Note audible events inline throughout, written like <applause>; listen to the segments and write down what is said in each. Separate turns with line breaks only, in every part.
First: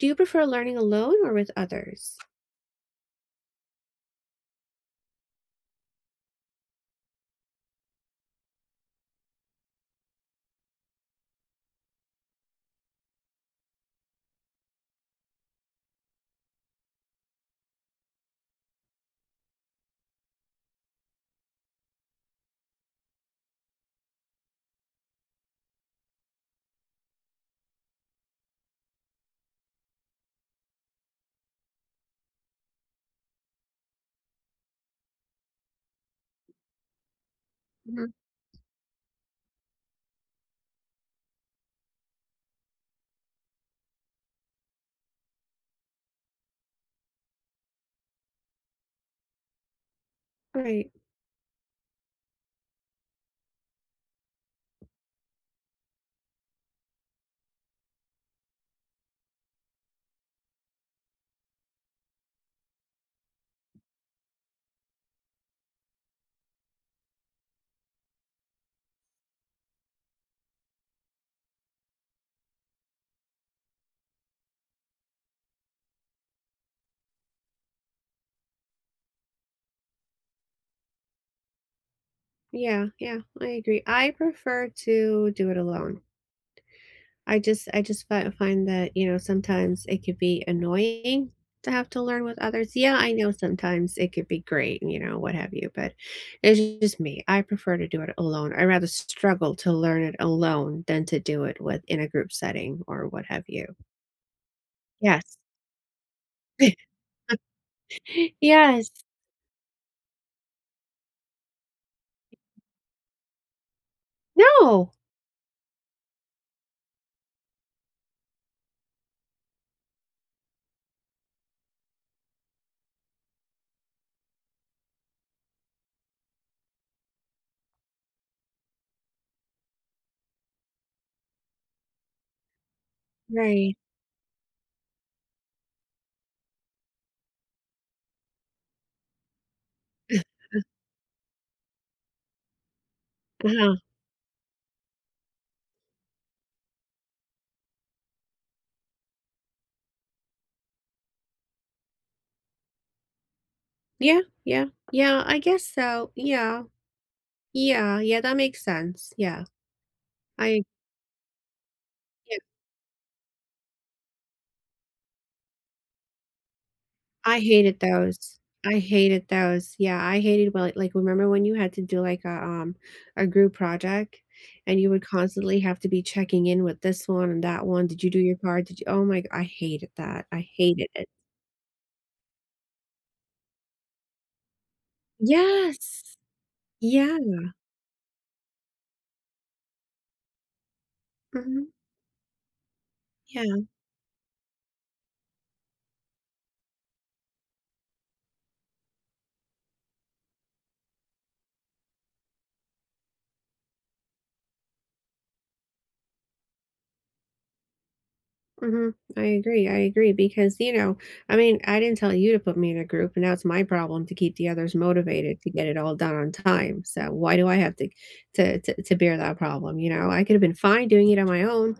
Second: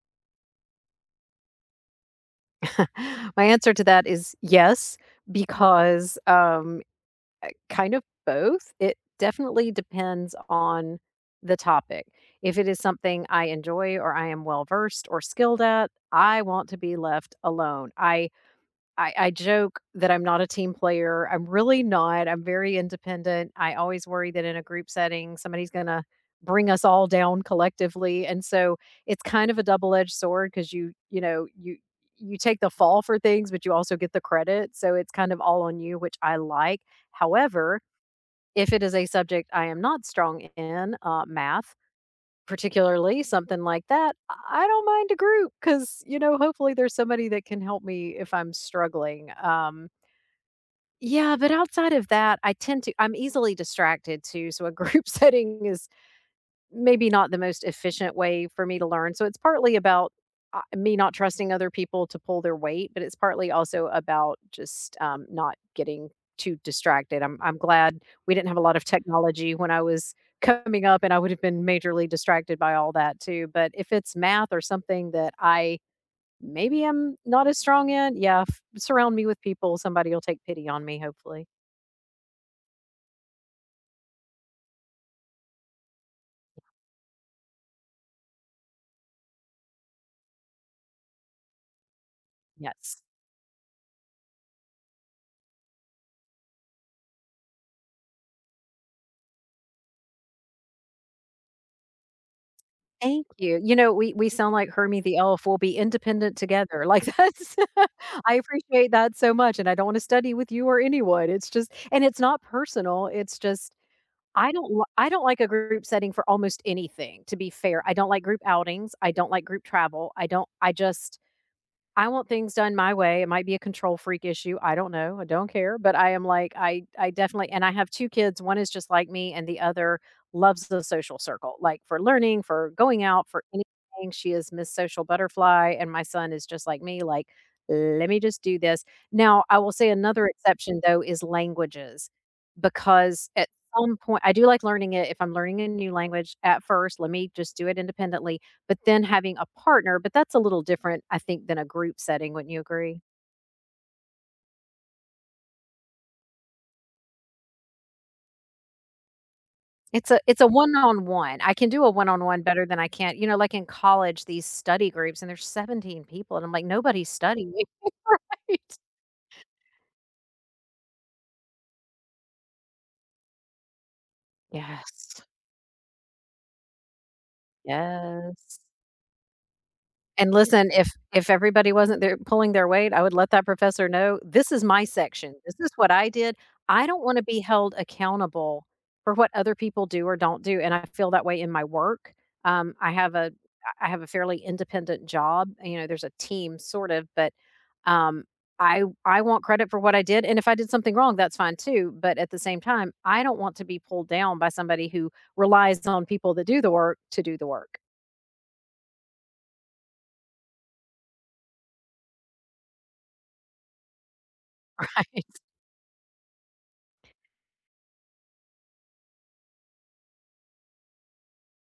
Do you prefer learning alone or with others?
<laughs> My answer to that is yes, because kind of both. It definitely depends on the topic. If it is something I enjoy or I am well versed or skilled at, I want to be left alone. I joke that I'm not a team player. I'm really not. I'm very independent. I always worry that in a group setting, somebody's gonna bring us all down collectively. And so it's kind of a double-edged sword because you take the fall for things, but you also get the credit. So it's kind of all on you, which I like. However,
Mhm.
if it is a subject I am not strong in, math, particularly something like that, I don't mind a group because, you know, hopefully there's somebody that can help me if I'm struggling.
Right.
Yeah, but outside of that, I tend to, I'm easily distracted too. So a group <laughs> setting is maybe not the most efficient way for me to learn. So it's partly about me not trusting other people to pull their weight, but it's partly also about just not getting too distracted. I'm glad we didn't have a lot of technology when I was coming up, and I would have been majorly distracted by all that too. But if it's math or something that I maybe am not as strong in, yeah, surround me with people. Somebody will take pity on me, hopefully.
Yeah, yeah, I agree. I prefer to do it alone. I just fi find that, sometimes it could be annoying to have to learn with others. Yeah,
Yes.
I know sometimes it could be great, and, what have you, but it's just me. I prefer to do it alone. I rather struggle to learn it alone than to do it with in a group setting or what
Thank
have
you.
you.
We sound like Hermie the
Yes.
elf. We'll be independent together.
<laughs>
Like that's <laughs> I
Yes.
appreciate that so much, and I don't wanna study with you or anyone. It's just and it's not personal. It's just
No.
I don't like a group setting for almost anything, to be fair. I don't like group outings. I don't like group travel. I don't I just I want things done my way. It might be a control freak issue. I don't know. I don't care. But I am like, I definitely, and I have two kids. One is just like me, and the other loves the social circle, like for learning, for going out, for
Right.
anything. She is Miss Social Butterfly. And my son is just like me, like, let me just do this. Now, I will say another exception, though, is languages, because at
<laughs>
some point, I do like learning it. If I'm learning a new language at first, let me just do it independently but then having a partner but that's a little different, I think, than a group setting, wouldn't you agree?
Yeah, yeah, yeah, I guess so. Yeah, yeah, yeah, that makes sense. Yeah,
It's a
I
one-on-one. I can do a
yeah,
one-on-one better than I can't you know, like in college, these study groups, and there's 17 people, and I'm like, "Nobody's
I
studying."
hated
<laughs>
those. I
Right.
hated those. Yeah, I hated well, like remember when you had to do like a a group project and you would
Yes.
constantly have to be checking in with this one and that one. Did you do your
Yes.
part? Did you? I hated that.
And
I
listen,
hated it.
if everybody wasn't there pulling their weight, I would let that professor know, "This is my section. This is what I
Yes.
did. I don't
Yeah.
wanna be held accountable for what other people do or don't do," and I feel that way in my
Mhm.
work. Um, I have a
Yeah.
I have a fairly independent job, you know, there's a team sort of, but, um, I want credit for what I did, and if I did something wrong, that's fine too, but at the same time, I don't want to be pulled down by somebody who relies on people that do the work to do the work,
Mhm. I agree because, you know, I mean, I didn't tell you to put me in a group, and now it's my problem to keep the others
<laughs> right?
motivated to get it all done on time, so why do I have to bear that problem, you know? I could have been fine doing it on my own.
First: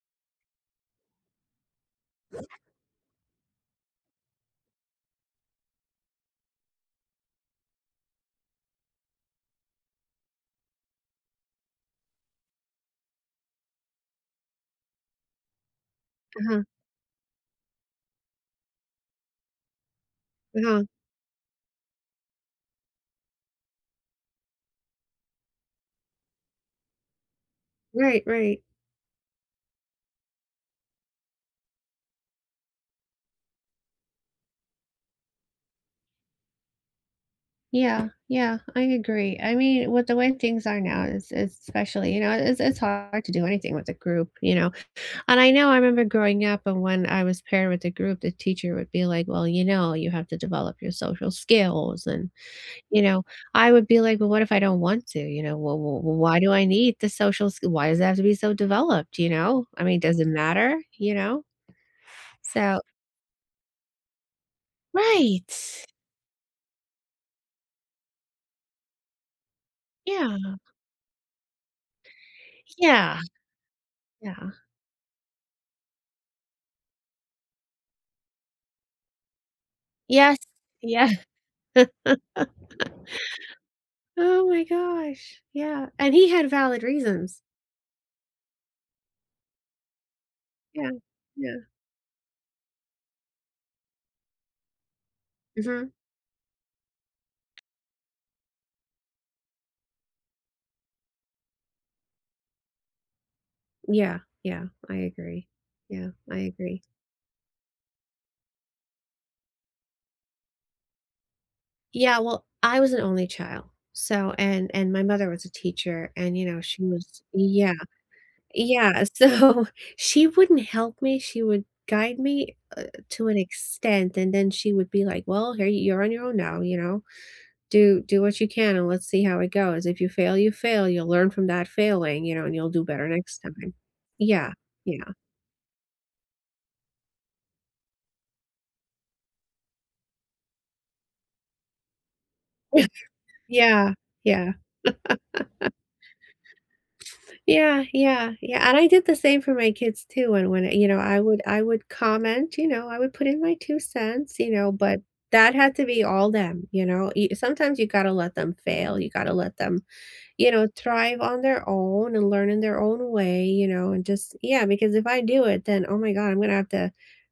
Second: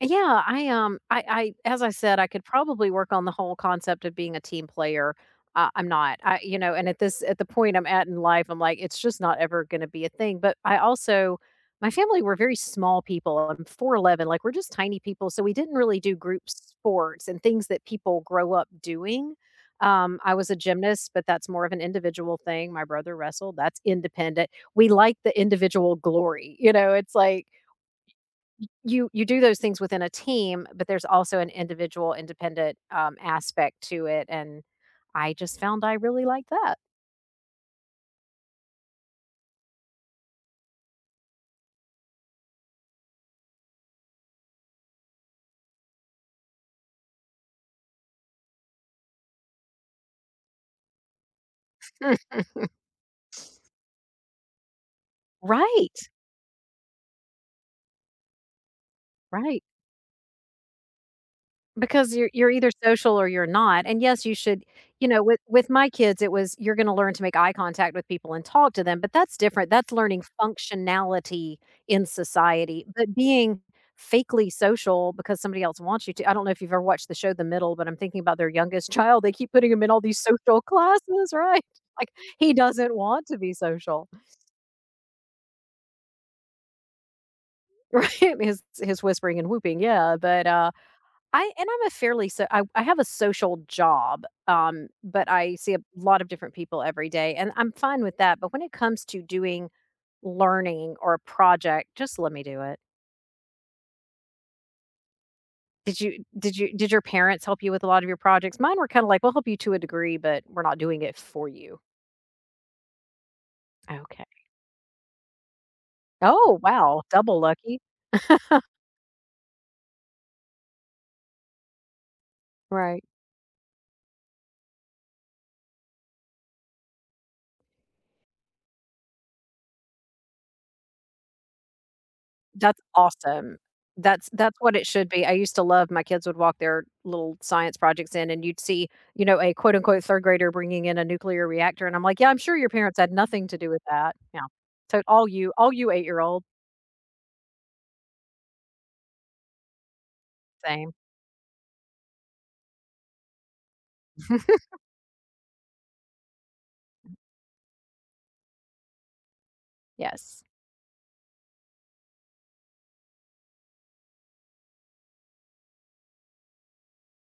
Yeah, I as I said, I could probably work on the whole concept of being a team player. I'm not, I you know, and at this at the point I'm at in life, I'm like, it's just not ever going to be a thing. But I also, my family were very small people. I'm 4'11", like we're just tiny people, so we didn't really do group
Uh-huh.
sports and things that people grow up doing. I was a
Uh-huh.
gymnast, but that's more of an individual thing. My brother wrestled. That's independent. We like the individual glory. You know, it's like
Right, right.
you do those things within a team, but there's also an individual independent, aspect to it, and I just found I really like that.
Yeah, yeah, I agree. I mean, with the way things are now, it's especially, you know, it's hard to do anything with a group, you know. And I know I remember growing up, and when I was paired with a group, the teacher would be like, "Well, you know, you have to develop your social skills and"
<laughs>
You know, I would be like, "Well, what if I don't want to?" You know, "Well well
Right,
well, why do I need the social sk why does it have to be so developed?" You
right.
know? I mean, does it matter? You know?
Because you're either
So
social or you're not, and yes, you should you know, with
Right.
my kids, it was you're gonna learn to make eye contact with people and talk to them, but that's different, that's learning
Yeah.
functionality in society, but
Yeah.
being fakely
Yeah.
social because somebody else wants you to I don't know if you've ever watched the show The Middle, but I'm thinking about their youngest child, they keep putting him in all these
Yes.
social
Yeah.
classes, right? <laughs> Like, he
<laughs>
doesn't want to be social,
Oh my gosh. Yeah, and he had valid reasons.
<laughs> right? His whispering and whooping, yeah, but,
Yeah.
I
Yeah.
and I'm a fairly so I have a social job, but I see a
Mhm.
lot of different people every day, and I'm fine with that, but when it comes to doing learning or a project, just let me do it.
Yeah. Yeah. I agree. Yeah. I agree.
Did your parents help you with a lot of your projects? Mine were kinda like, "We'll help you to a degree, but we're not doing it for you."
Yeah, well, I was an only child.
Okay.
So and my mother was a teacher and, you
Oh,
know, she
wow,
was
double
Yeah.
lucky. <laughs>
Yeah, so <laughs> she wouldn't help me, she would guide me,
Right.
to an extent, and then she would be like, "Well, here you're on your own now, you know, do what you can and let's see how it goes. If you fail, you fail, you'll learn from that failing, you know, and you'll
That's
do better next
awesome.
time." Yeah,
That's what it
yeah.
should be. I used to love my kids would walk their little science projects in and you'd see, you know, a quote unquote third grader bringing in a nuclear reactor. And I'm like, yeah, I'm sure your parents
<laughs>
had nothing to do with
Yeah,
that. Yeah.
yeah.
So all you 8 year old,
Yeah, yeah, yeah, and I did the same for my kids too, and when, you
same.
know, I would comment, you know, I would put in my 2 cents,
<laughs>
you know, but that had to be all them, you know? Y sometimes you gotta let them fail, you gotta let them,
Yes.
you know, thrive on their own and learn in their own way, you know, and just yeah, because if I do it, then, oh my god, I'm gonna have to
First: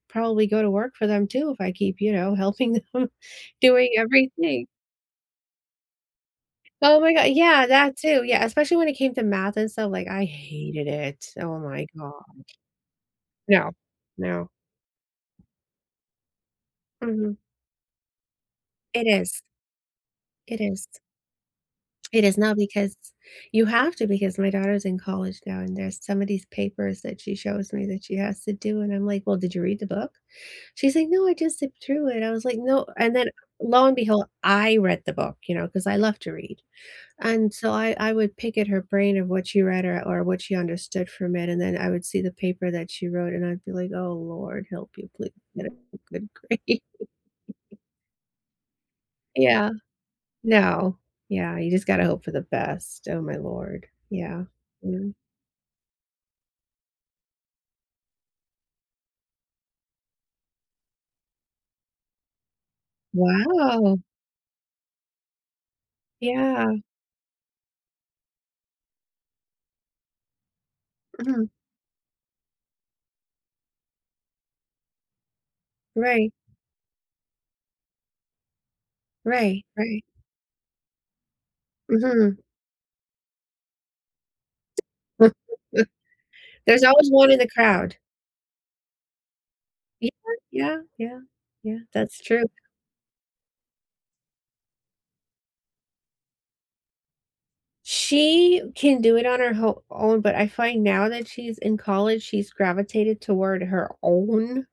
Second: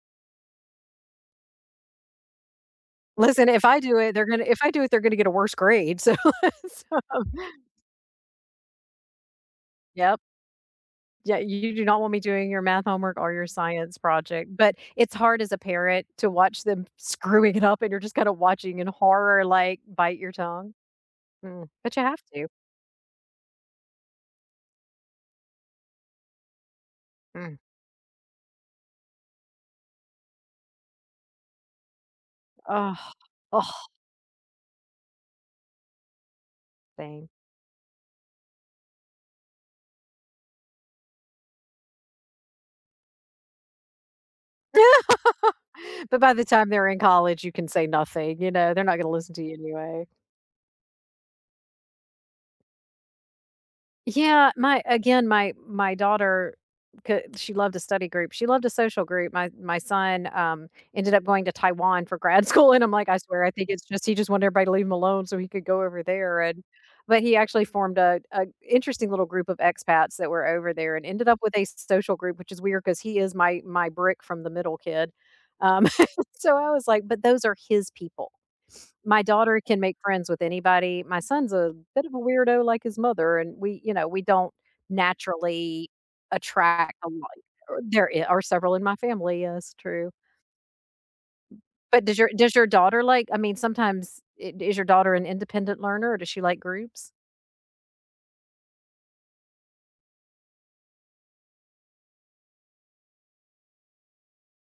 probably go to work for them too if I keep, you know, helping them
Listen,
<laughs>
if I
doing
do it, they're gonna. If
everything.
I do it, they're gonna get a worse grade. So, <laughs>
Oh
so-
my god yeah, that too, yeah, especially when it came to math and stuff, like,
yep,
I hated it.
yeah.
Oh
You do
my
not want me
god.
doing your math homework or your
No,
science
no.
project. But it's hard as a parent to watch them
Mhm.
screwing it up, and you're just kind of watching in
It is,
horror, like bite your
it
tongue.
is.
Mm, but you have
It is
to.
now because you have to because my daughter's in college now, and there's some of these papers that she
Mm.
shows me that she has to do, and I'm like, "Well, did you read the book?" She's like, "No, I just zipped through it." I was like, "No,"
Oh,
and then
ugh.
lo and behold, I read the book, you know, because I love to read,
Same.
and so I would pick at her brain of what she read or what she understood from it, and then I would see the paper that she wrote, and I'd be like, "Oh, Lord, help you, please get a
<laughs> But
good
by the time
grade."
they're in
<laughs>
college, you can say nothing, you know, they're not gonna listen to you
Yeah.
anyway.
No. Yeah, you just gotta hope for the best. Oh my lord. Yeah.
Yeah,
Mm.
my daughter, she loved a study group. She loved a social group. My son ended up going to Taiwan for grad <laughs> school, and I'm like, I swear, I think it's
Wow.
just he just wanted everybody to leave him alone so he could go over there. And
Yeah.
but he actually formed a interesting little group of expats that were over there, and ended up
Mhm.
with a social group, which is weird because he is my brick from the middle kid. Um, <laughs>
Right.
so I was like, but those are his people my daughter
Right.
can make
Right.
friends with anybody. My son's a bit of a
Mhm.
weirdo like his mother, and we, you know, we don't
<laughs>
naturally
There's
attract
always
a
one
lot.
in the
Or
crowd.
There are several in my family. Yes,
Yeah.
true.
Yeah. Yeah. Yeah.
But does
That's
your
true.
does your daughter like? I mean, sometimes is your daughter an independent learner, or does she like groups?
She can do it on her ho own, but I find now that she's in college, she's gravitated toward her own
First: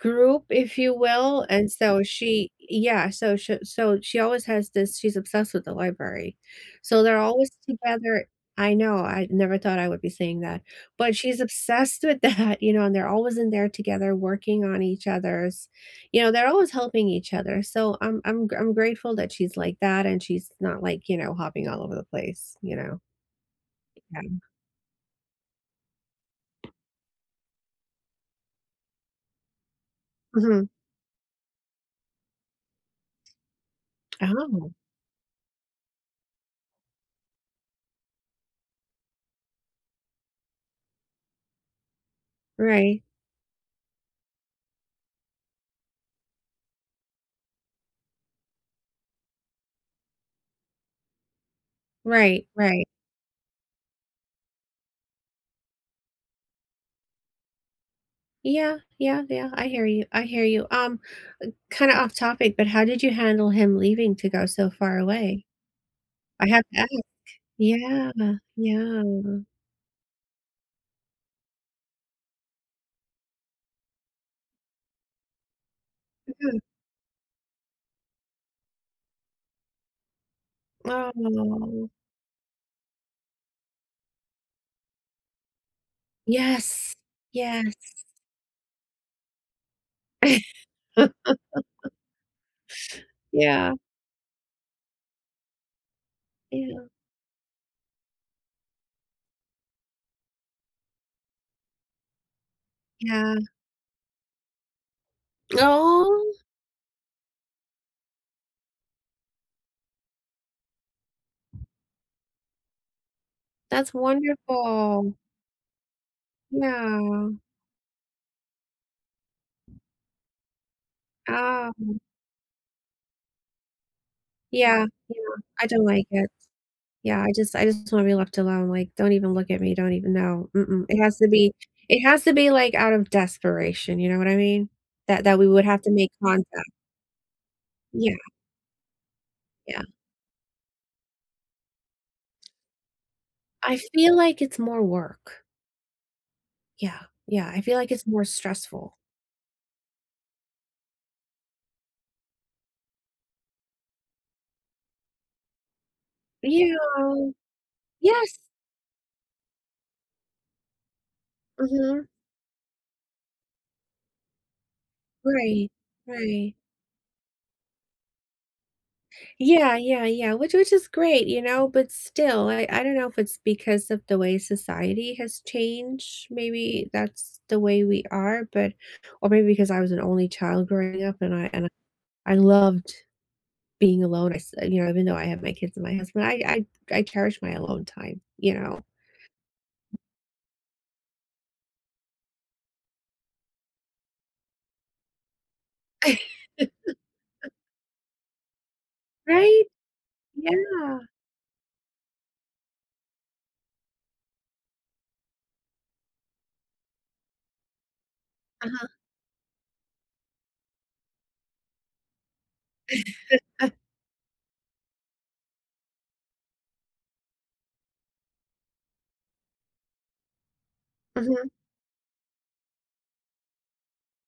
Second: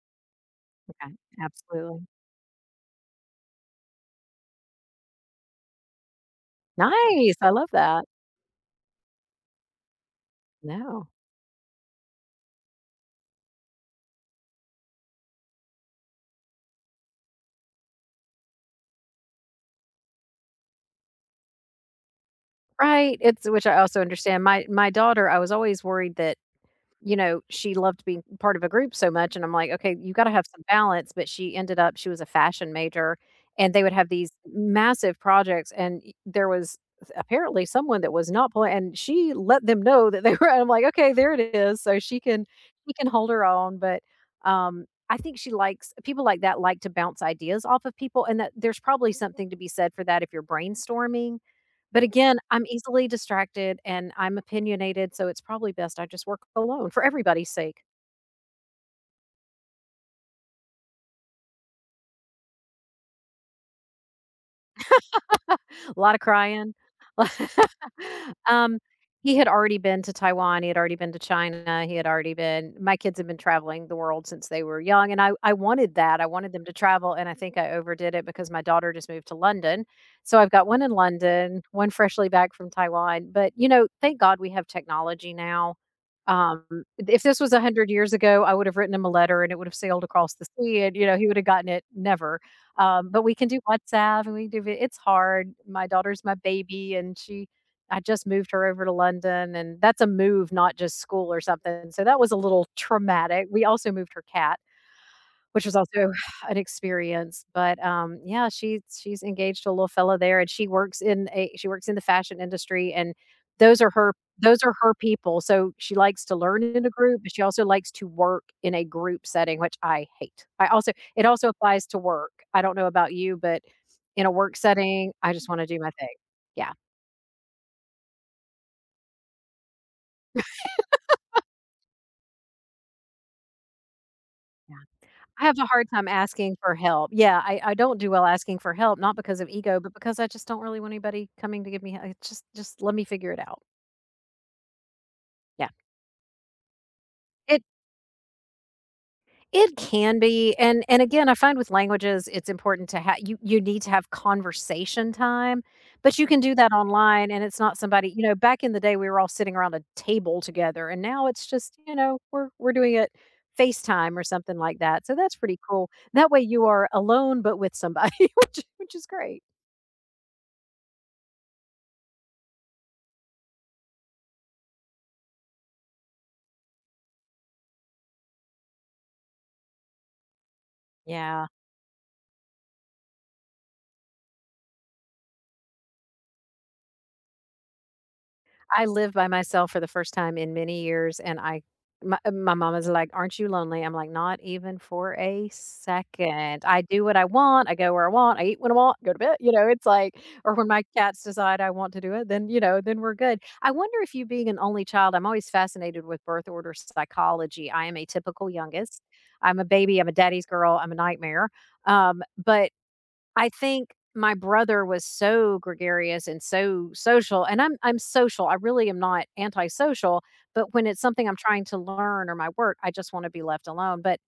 group, if you
Okay,
will, and so
absolutely.
she yeah, so she always has this she's obsessed with the library. So they're
Nice. I
always
love that.
together I know, I never thought I would be saying that,
No.
but she's obsessed with that, <laughs> you know, and they're always in there together working on each other's you know, they're always helping each other, so I'm grateful that she's like that and she's not like, you know, hopping all over the place, you know?
Right. It's which I also
Yeah.
understand. My daughter, I was always worried that you know, she loved being part of a group so much, and I'm like, "Okay, you gotta have some
Mhm.
balance," but she ended up she was a fashion major, and they would have these
Oh,
massive projects, and y there was apparently someone that was not playing. And she let them know that they <laughs> were I'm like, "Okay, there it is," so she
right.
can hold her own, but, I think she likes people like that like to bounce ideas off of people, and that there's probably something to be said for that if you're brainstorming, but again,
Right,
I'm
right.
easily distracted and I'm opinionated, so it's probably best I just work alone for everybody's sake.
Yeah, yeah, yeah, I hear you, Kinda off topic, but how did you handle him leaving to go so far away?
A lot of
I have
crying.
to ask.
<laughs>
Yeah,
Um,
yeah.
he had already been to Taiwan, he had already been to China, he had already been my kids have been traveling the world since they were young, and I wanted that, I wanted
Mhm.
them to travel, and I think I overdid it because my daughter just moved to London. So I've got one in London,
Oh.
one freshly back from Taiwan, but, you know, thank God we have technology now. Um,
Yes,
if this was
yes.
100 years ago, I would have written him a letter and it would have sailed across the sea and, you know, he
<laughs>
would have gotten it never. But we can do
Yeah,
WhatsApp and we can do vi it's hard. My daughter's my
yeah,
baby and she I just moved her over to London and that's a move, not just school or something. So that was a little
yeah.
traumatic. We also moved her cat. Which was also
Oh,
<sighs> an experience, but, yeah, she's engaged to a little fella there, and she works in the fashion industry, and those are
that's
her those are her
wonderful.
people, so she likes to learn in a group,
Yeah.
but she also likes to work in a group setting, which I hate. I also it also applies
Oh,
to work. I don't know about you, but in a work
yeah,
setting,
yeah.
I just wanna
I
do
don't
my
like
thing.
it.
Yeah, yeah.
Yeah, I just wanna be left alone, like, "Don't even look at me, don't even" know. Mm-mm. It has to be, like, out of desperation, you know what I mean? That
I
we
have
would
a
have
hard
to
time
make
asking
contact.
for help. Yeah, I don't do
Yeah.
well asking for help, not because of ego,
Yeah,
but because I just don't really want anybody coming to give me hel it's just let me figure it out.
I feel like it's more work.
Yeah.
Yeah, yeah, I
It
feel like it's more stressful.
it can be, and again, I find with languages, it's important to have you you need to have conversation time, but you can do that
Yeah.
online, and it's not somebody.
Yes.
Back in the day, we were all sitting around a table together, and now it's just, you
Mhm.
know, we're doing it FaceTime or something like that, so that's pretty
Right,
cool. That way
right.
you are alone, but with somebody, <laughs> which is great.
Yeah, yeah, yeah, which is great, you know, but still, I don't know if it's because of the way society has changed, maybe that's the way we are, but or maybe because I was an only child growing up and
Yeah.
I and I loved being alone, I s you know, even though I have my kids and my husband, I cherish my alone time, you know?
I live by myself for the first time in many years, and my mom is like, "Aren't you lonely?" I'm like, "Not even for a
<laughs>
second. I do what I want. I go where I want. I eat when I want. Go to bed." You
Right?
know, it's like, or when my
Yeah.
cats decide I want to do it, then you know, then we're good. I wonder if you being an only child, I'm always fascinated with birth order psychology. I am a typical
Uh-huh,
youngest. I'm a baby. I'm a daddy's girl. I'm a nightmare. But I think my brother was so gregarious and so social, and I'm social. I really am not antisocial, but when it's something I'm
mhm,
trying to learn or my work, I just want to be left alone. But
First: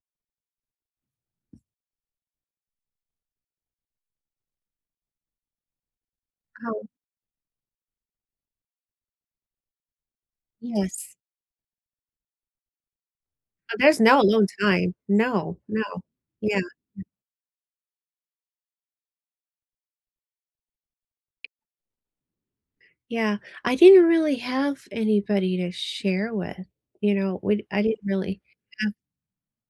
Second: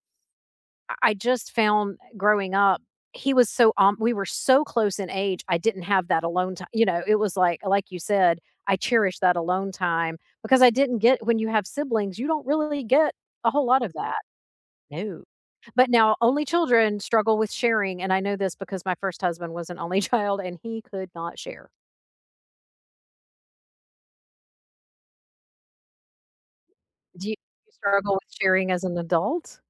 I just found growing up, he was so we were so close in age. I didn't have that alone time.
oh,
You know, it was like you said, I cherish that alone time because I didn't
yes.
get when you have siblings, you don't really get a whole lot of
There's
that.
no alone time.
No.
No, no.
But now only
Yeah,
children struggle with sharing, and I know this because my first husband was an only <laughs> child and he could not share.
yeah. I didn't really have anybody to share with, you
Do you
know, we
you
I didn't
struggle with
really
sharing as
have
an adult?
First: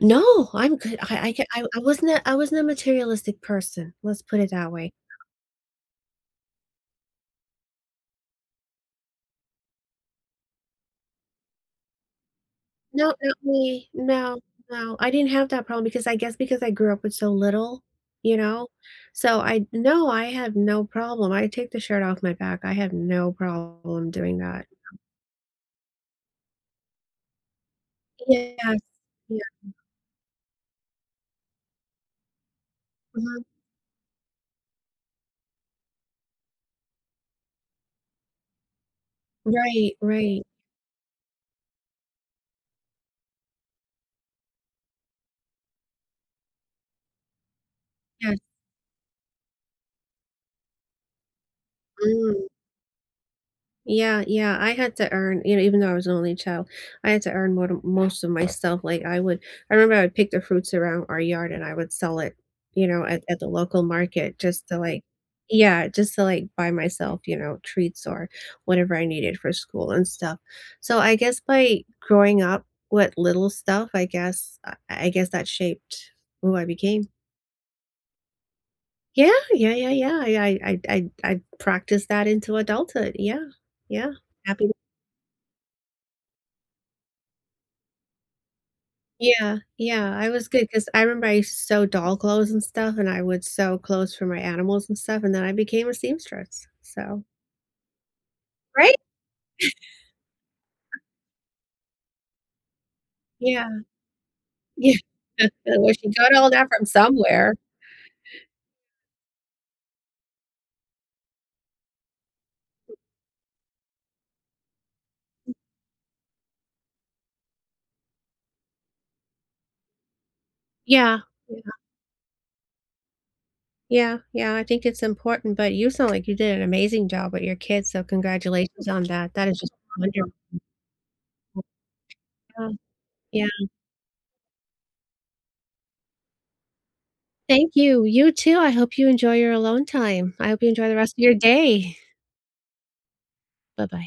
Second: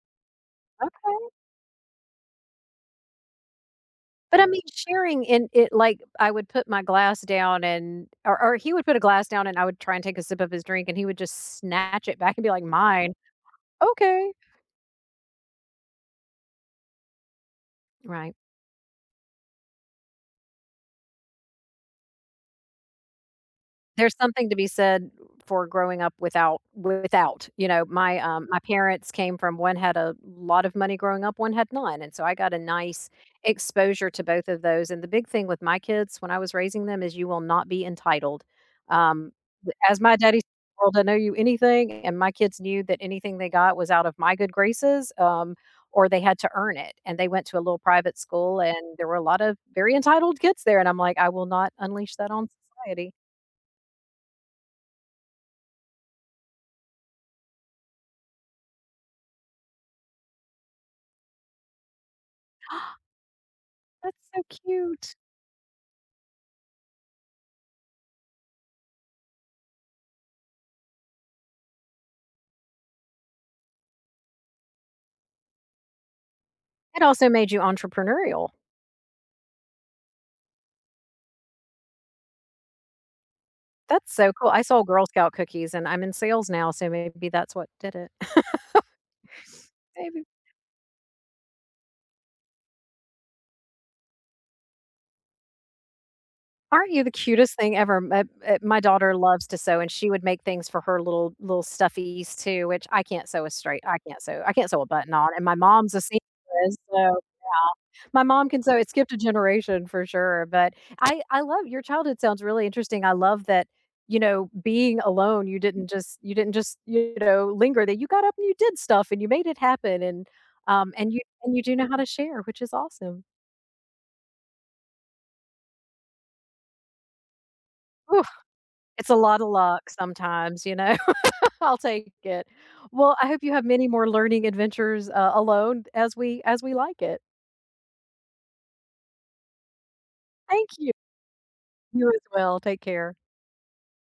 No, I'm good.
Okay.
I wasn't a I wasn't a materialistic person, let's put
But I
it
mean,
that way.
sharing in it like, I would put my glass down and or he would put a glass down and I would try and take a sip of his drink and he would just snatch it back and be like,
No,
"Mine."
not me.
"Okay."
No, no, I didn't have that problem because I guess because I grew up with so little, you
Right.
know? So I no, I had no problem. I take the shirt off my back. I have no problem
There's
doing
something to
that.
be said for growing up without, you know, my
Yes.
parents came from one had a lot of money growing up, one had none, and so I got a nice
Mhm.
exposure to both of those, and the big thing with my kids when I was raising them is you will not be entitled. Um, w
Right,
as my daddy
right.
said, world, I know you anything, and my kids knew that anything they got was out of my good graces, or they had to earn it, and they went to a little private
Yes.
school, and there were a lot of very entitled kids there, and I'm like, "I will not unleash that
Mm.
on society."
Yeah, yeah, I had to earn you know, even though I was an only child, I had to earn more most of my stuff, like, I remember I would pick the fruits around our yard and I would sell it, you know, at the local
That's
market
so
just to, like
cute.
Yeah, just to, like, buy myself, you know, treats or whatever I needed for school and stuff. So, I guess by growing up with little stuff, I guess that shaped who I
It
became.
also made you entrepreneurial.
Yeah, yeah, yeah, yeah. I practiced that into adulthood. Yeah, yeah.
That's so cool. I
Happy to-
sold Girl Scout cookies and I'm in sales now, so maybe that's what did it. <laughs>
Yeah, yeah.
Maybe.
I was good because I remember I used to sew doll clothes and stuff, and I would sew clothes for my animals and stuff, and then I became a seamstress.
Aren't you the
So
cutest thing ever? My
Right?
daughter loves to sew, and she would make things for her little stuffies too, which
Yeah,
I can't sew a
yeah.
button on, and
<laughs>
my
Well,
mom's a
she got all that
seamstress,
from
so
somewhere.
yeah. My mom can sew. It skipped a generation for sure, but I love your childhood sounds really interesting. I love that, you know, being alone, you didn't just, you know, linger, that you got up and you did stuff and you made it happen and,
Yeah,
and you
yeah,
do know how to share, which is awesome.
yeah, yeah. I think it's important, but you sound like you did an amazing job with your kids, so
Oof,
congratulations on
it's a
that.
lot of
That is just
luck
wonderful.
sometimes, you know? I'll take it.
Yeah,
Well, I hope you have
yeah.
many more learning adventures, alone as we like it.
Thank you. You too. I hope you enjoy your alone time. I hope you
Thank
enjoy
you.
the rest of your day.
You as well. Take care.
Bye-bye.